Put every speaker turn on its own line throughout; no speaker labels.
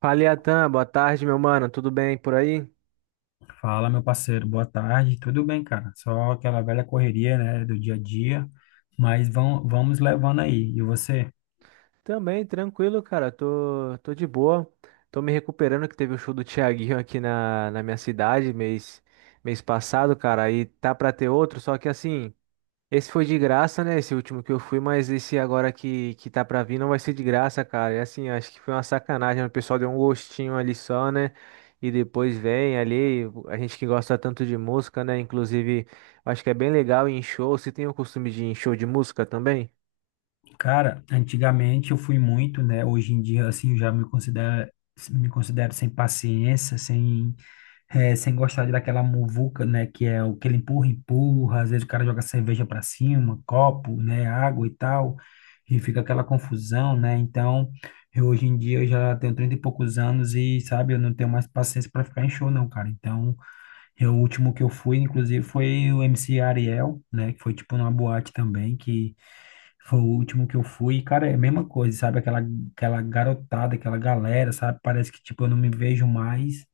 Fala, Iatan, boa tarde, meu mano. Tudo bem por aí?
Fala, meu parceiro, boa tarde. Tudo bem, cara? Só aquela velha correria, né, do dia a dia, mas vamos levando aí. E você?
Também, tranquilo, cara. Tô de boa. Tô me recuperando que teve o show do Thiaguinho aqui na minha cidade mês passado, cara. E tá pra ter outro, só que assim. Esse foi de graça, né? Esse último que eu fui, mas esse agora que tá pra vir não vai ser de graça, cara. E assim, acho que foi uma sacanagem, né? O pessoal deu um gostinho ali só, né? E depois vem ali, a gente que gosta tanto de música, né? Inclusive, acho que é bem legal ir em show. Você tem o costume de ir em show de música também?
Cara, antigamente eu fui muito, né? Hoje em dia, assim, eu já me considero sem paciência, sem gostar de daquela muvuca, né? Que é o que ele empurra. Às vezes o cara joga cerveja para cima, copo, né? Água e tal. E fica aquela confusão, né? Então, hoje em dia eu já tenho 30 e poucos anos e, sabe, eu não tenho mais paciência para ficar em show, não, cara. Então, o último que eu fui, inclusive, foi o MC Ariel, né? Que foi tipo numa boate também, que foi o último que eu fui. E, cara, é a mesma coisa, sabe? Aquela garotada, aquela galera, sabe? Parece que, tipo, eu não me vejo mais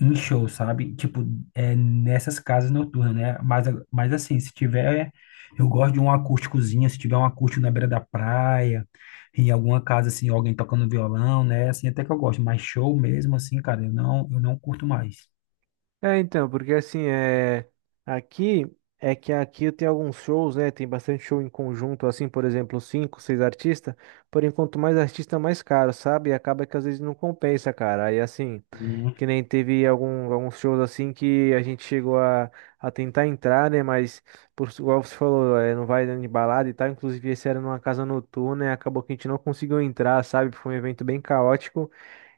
em show, sabe? Tipo, é nessas casas noturnas, né? Mas, mas assim, se tiver, eu gosto de um acústicozinho, se tiver um acústico na beira da praia, em alguma casa assim, alguém tocando violão, né? Assim, até que eu gosto, mas show mesmo assim, cara, eu não curto mais.
É, então, porque assim, aqui é que aqui eu tenho alguns shows, né? Tem bastante show em conjunto, assim, por exemplo, cinco, seis artistas. Porém, quanto mais artista, mais caro, sabe? E acaba que às vezes não compensa, cara. Aí assim,
Hum,
que nem teve alguns shows assim que a gente chegou a tentar entrar, né? Mas, igual você falou, é, não vai dando de balada e tal. Inclusive, esse era numa casa noturna, e acabou que a gente não conseguiu entrar, sabe? Foi um evento bem caótico.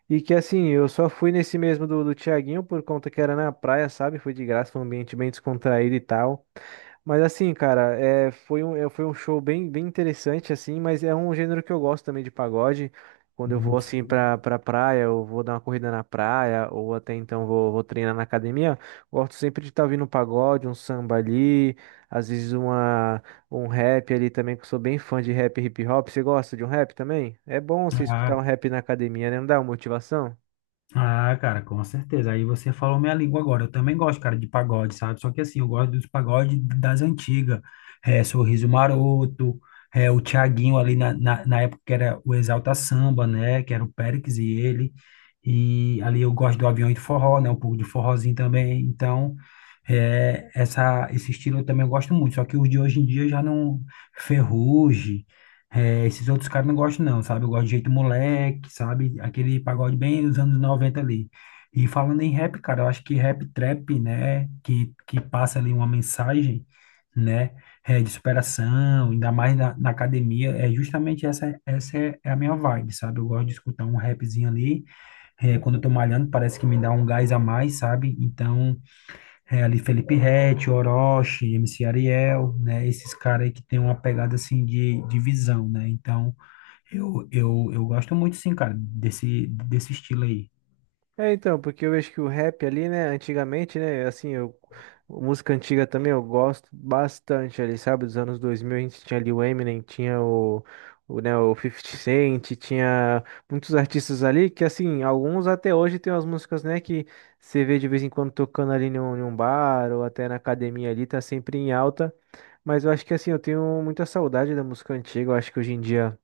E que assim, eu só fui nesse mesmo do Thiaguinho por conta que era na praia, sabe? Foi de graça, foi um ambiente bem descontraído e tal. Mas assim, cara, é, foi um show bem interessante, assim, mas é um gênero que eu gosto também de pagode. Quando eu vou
hum.
assim pra praia, eu vou dar uma corrida na praia, ou até então vou treinar na academia, gosto sempre de estar ouvindo um pagode, um samba ali, às vezes uma um rap ali também, que eu sou bem fã de rap e hip hop. Você gosta de um rap também? É bom você escutar um
Ah,
rap na academia, né? Não dá uma motivação?
Ah, cara, com certeza. Aí você falou minha língua agora. Eu também gosto, cara, de pagode, sabe? Só que assim, eu gosto dos pagodes das antigas. É, Sorriso Maroto, é, o Thiaguinho ali na época que era o Exalta Samba, né? Que era o Péricles e ele. E ali eu gosto do Avião de Forró, né? Um pouco de forrozinho também. Então, esse estilo eu também gosto muito. Só que os de hoje em dia já não... Ferrugem, é, esses outros caras não gostam, não, sabe? Eu gosto de jeito moleque, sabe? Aquele pagode bem dos anos 90 ali. E falando em rap, cara, eu acho que rap trap, né? Que passa ali uma mensagem, né? É, de superação, ainda mais na academia. É justamente essa, é a minha vibe, sabe? Eu gosto de escutar um rapzinho ali. É, quando eu tô malhando, parece que me dá um gás a mais, sabe? Então. É, ali Felipe Ret, Orochi, MC Ariel, né? Esses caras aí que tem uma pegada assim de visão, né? Então, eu gosto muito, sim, cara, desse estilo aí.
É, então, porque eu vejo que o rap ali, né, antigamente, né, assim, música antiga também eu gosto bastante ali, sabe, dos anos 2000 a gente tinha ali o Eminem, tinha o 50 Cent, tinha muitos artistas ali que, assim, alguns até hoje tem umas músicas, né, que você vê de vez em quando tocando ali num bar ou até na academia ali, tá sempre em alta, mas eu acho que, assim, eu tenho muita saudade da música antiga, eu acho que hoje em dia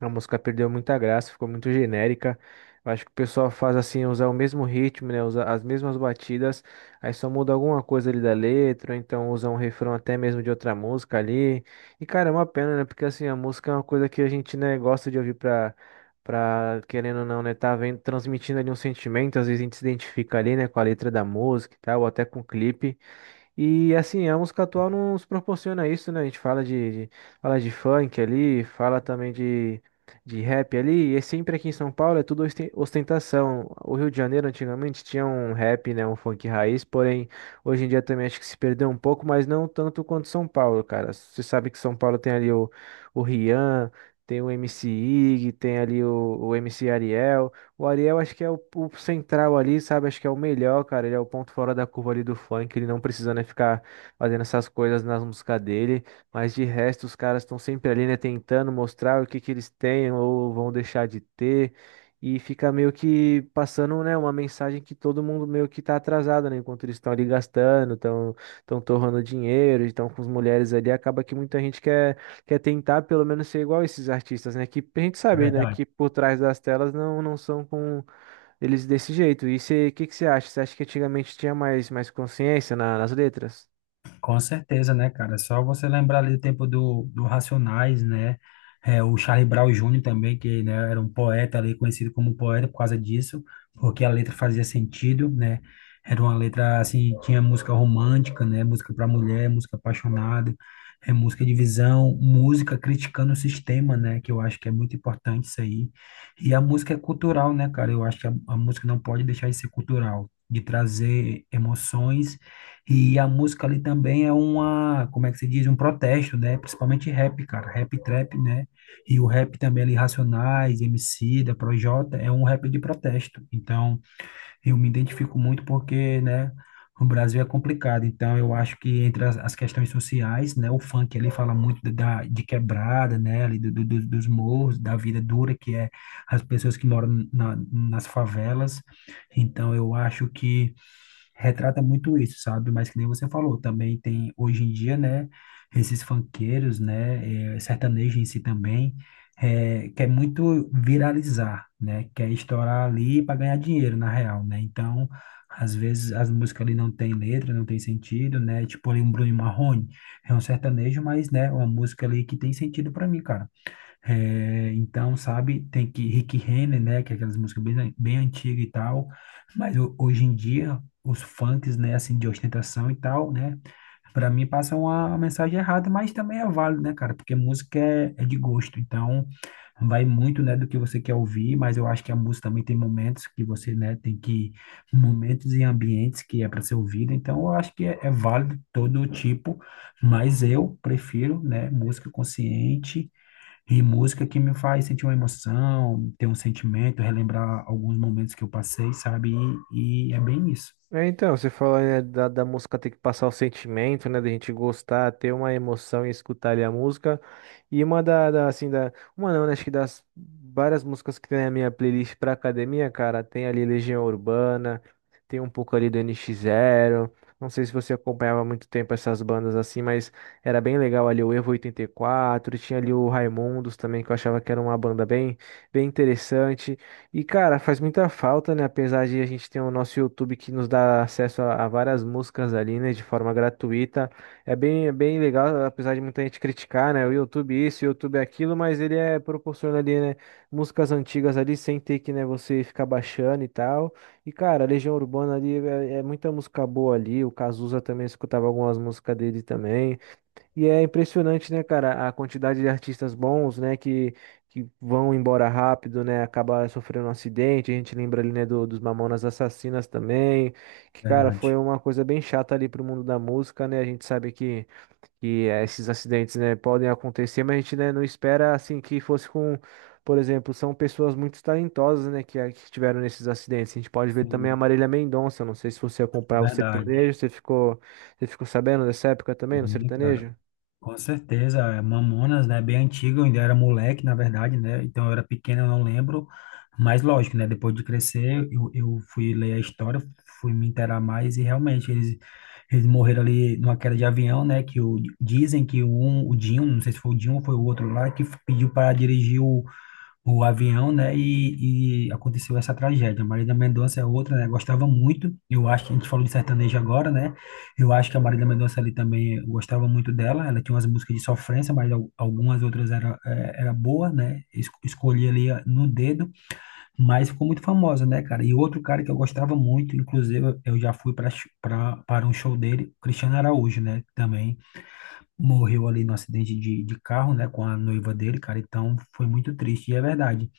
a música perdeu muita graça, ficou muito genérica. Eu acho que o pessoal faz assim, usar o mesmo ritmo, né? Usar as mesmas batidas, aí só muda alguma coisa ali da letra, ou então usa um refrão até mesmo de outra música ali. E cara, é uma pena, né? Porque assim, a música é uma coisa que a gente, né, gosta de ouvir pra, querendo ou não, né, tá vendo, transmitindo ali um sentimento, às vezes a gente se identifica ali, né, com a letra da música e tal, ou até com o clipe. E assim, a música atual nos proporciona isso, né? A gente fala fala de funk ali, fala também de rap ali, e é sempre aqui em São Paulo é tudo ostentação. O Rio de Janeiro antigamente tinha um rap, né? Um funk raiz, porém hoje em dia também acho que se perdeu um pouco, mas não tanto quanto São Paulo, cara. Você sabe que São Paulo tem ali o Rian, tem o MC Ig, tem ali o MC Ariel. O Ariel acho que é o central ali, sabe? Acho que é o melhor, cara. Ele é o ponto fora da curva ali do funk. Ele não precisa, né, ficar fazendo essas coisas nas músicas dele. Mas de resto, os caras estão sempre ali, né, tentando mostrar o que que eles têm ou vão deixar de ter. E fica meio que passando, né, uma mensagem que todo mundo meio que tá atrasado, né? Enquanto eles estão ali gastando, estão torrando dinheiro, estão com as mulheres ali. Acaba que muita gente quer tentar pelo menos ser igual a esses artistas, né? Que a gente
É
sabe, né?
verdade.
Que por trás das telas não são com eles desse jeito. E o que que você acha? Você acha que antigamente tinha mais consciência nas letras?
Com certeza, né, cara? É, só você lembrar ali do tempo do Racionais, né? É, o Charlie Brown Júnior também, que né, era um poeta ali, conhecido como poeta por causa disso, porque a letra fazia sentido, né? Era uma letra, assim, tinha música romântica, né? Música para mulher, música apaixonada, é, música de visão, música criticando o sistema, né? Que eu acho que é muito importante isso aí. E a música é cultural, né, cara? Eu acho que a música não pode deixar de ser cultural, de trazer emoções e a música ali também é uma, como é que se diz, um protesto, né? Principalmente rap, cara, rap trap, né? E o rap também ali, Racionais, Emicida, Projota, é um rap de protesto. Então, eu me identifico muito porque, né, o Brasil é complicado. Então, eu acho que entre as questões sociais, né, o funk ali fala muito da, de quebrada, né, ali dos morros, da vida dura que é as pessoas que moram nas favelas. Então, eu acho que retrata muito isso, sabe? Mas que nem você falou, também tem hoje em dia, né, esses funkeiros, né, eh, sertanejo em si também, eh, quer muito viralizar, né? Quer estourar ali para ganhar dinheiro, na real, né? Então, às vezes as músicas ali não tem letra, não tem sentido, né? Tipo ali um Bruno e Marrone, é um sertanejo, mas, né, uma música ali que tem sentido para mim, cara. É, então, sabe, tem que Rick Renner, né, que é aquelas músicas bem, bem antigas e tal, mas hoje em dia, os funks, né, assim, de ostentação e tal, né, para mim passam uma mensagem errada, mas também é válido, né, cara, porque música é de gosto, então vai muito, né, do que você quer ouvir, mas eu acho que a música também tem momentos que você, né, momentos e ambientes que é para ser ouvido, então eu acho que é válido todo tipo, mas eu prefiro, né, música consciente, e música que me faz sentir uma emoção, ter um sentimento, relembrar alguns momentos que eu passei, sabe? E é bem isso.
É, então, você falou, né, da música ter que passar o sentimento, né, da gente gostar, ter uma emoção e escutar ali a música. E uma uma não, né, acho que das várias músicas que tem na minha playlist pra academia, cara, tem ali Legião Urbana, tem um pouco ali do NX Zero. Não sei se você acompanhava há muito tempo essas bandas assim, mas era bem legal ali o Evo 84, tinha ali o Raimundos também, que eu achava que era uma banda bem interessante. E, cara, faz muita falta, né? Apesar de a gente ter o nosso YouTube que nos dá acesso a várias músicas ali, né? De forma gratuita. É bem legal, apesar de muita gente criticar, né? O YouTube isso, o YouTube aquilo, mas ele é proporciona ali, né? Músicas antigas ali, sem ter que, né, você ficar baixando e tal. E, cara, a Legião Urbana ali é muita música boa ali. O Cazuza também escutava algumas músicas dele também. E é impressionante, né, cara, a quantidade de artistas bons, né, que vão embora rápido, né, acaba sofrendo um acidente. A gente lembra ali, né, dos Mamonas Assassinas também, que, cara, foi
Verdade.
uma coisa bem chata ali pro mundo da música, né. A gente sabe que esses acidentes, né, podem acontecer, mas a gente, né, não espera, assim, que fosse com, por exemplo, são pessoas muito talentosas, né, que estiveram nesses acidentes. A gente pode ver também a
Sim,
Marília Mendonça, não sei se você acompanhava o
verdade.
sertanejo, você ficou sabendo dessa época também, no
Sim, cara.
sertanejo?
Com certeza, é, Mamonas, né, bem antigo, eu ainda era moleque, na verdade, né, então eu era pequeno, eu não lembro, mas lógico, né, depois de crescer, eu fui ler a história, fui me inteirar mais e realmente eles morreram ali numa queda de avião, né, que o, dizem que um, o Dinho, não sei se foi o Dinho ou foi o outro lá, que pediu para dirigir o avião, né? E aconteceu essa tragédia. Marília Mendonça é outra, né? Gostava muito. Eu acho que a gente falou de sertanejo agora, né? Eu acho que a Marília Mendonça ali também eu gostava muito dela. Ela tinha umas músicas de sofrência, mas algumas outras era boa, né? Escolhi ali ah, no dedo, mas ficou muito famosa, né, cara? E outro cara que eu gostava muito, inclusive eu já fui para um show dele, Cristiano Araújo, né? Também morreu ali no acidente de carro, né? Com a noiva dele, cara. Então foi muito triste, e é verdade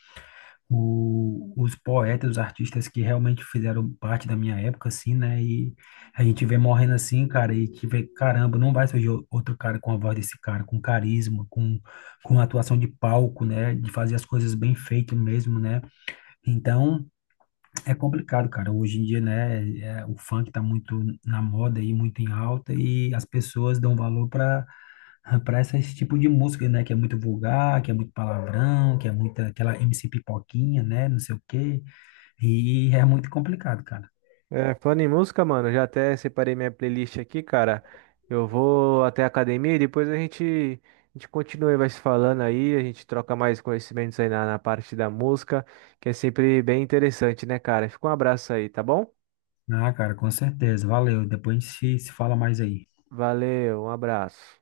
os poetas, os artistas que realmente fizeram parte da minha época, assim, né? E a gente vê morrendo assim, cara, e que vê, caramba, não vai surgir outro cara com a voz desse cara, com carisma, com atuação de palco, né? De fazer as coisas bem feito mesmo, né? Então, é complicado, cara. Hoje em dia, né? É, o funk tá muito na moda e muito em alta e as pessoas dão valor para esse tipo de música, né? Que é muito vulgar, que é muito palavrão, que é muita aquela MC Pipoquinha, né? Não sei o quê. E é muito complicado, cara.
É, falando em música, mano, já até separei minha playlist aqui, cara. Eu vou até a academia e depois a gente continua e vai se falando aí, a gente troca mais conhecimentos aí na parte da música, que é sempre bem interessante, né, cara? Fica um abraço aí, tá bom?
Ah, cara, com certeza. Valeu. Depois a gente se fala mais aí.
Valeu, um abraço.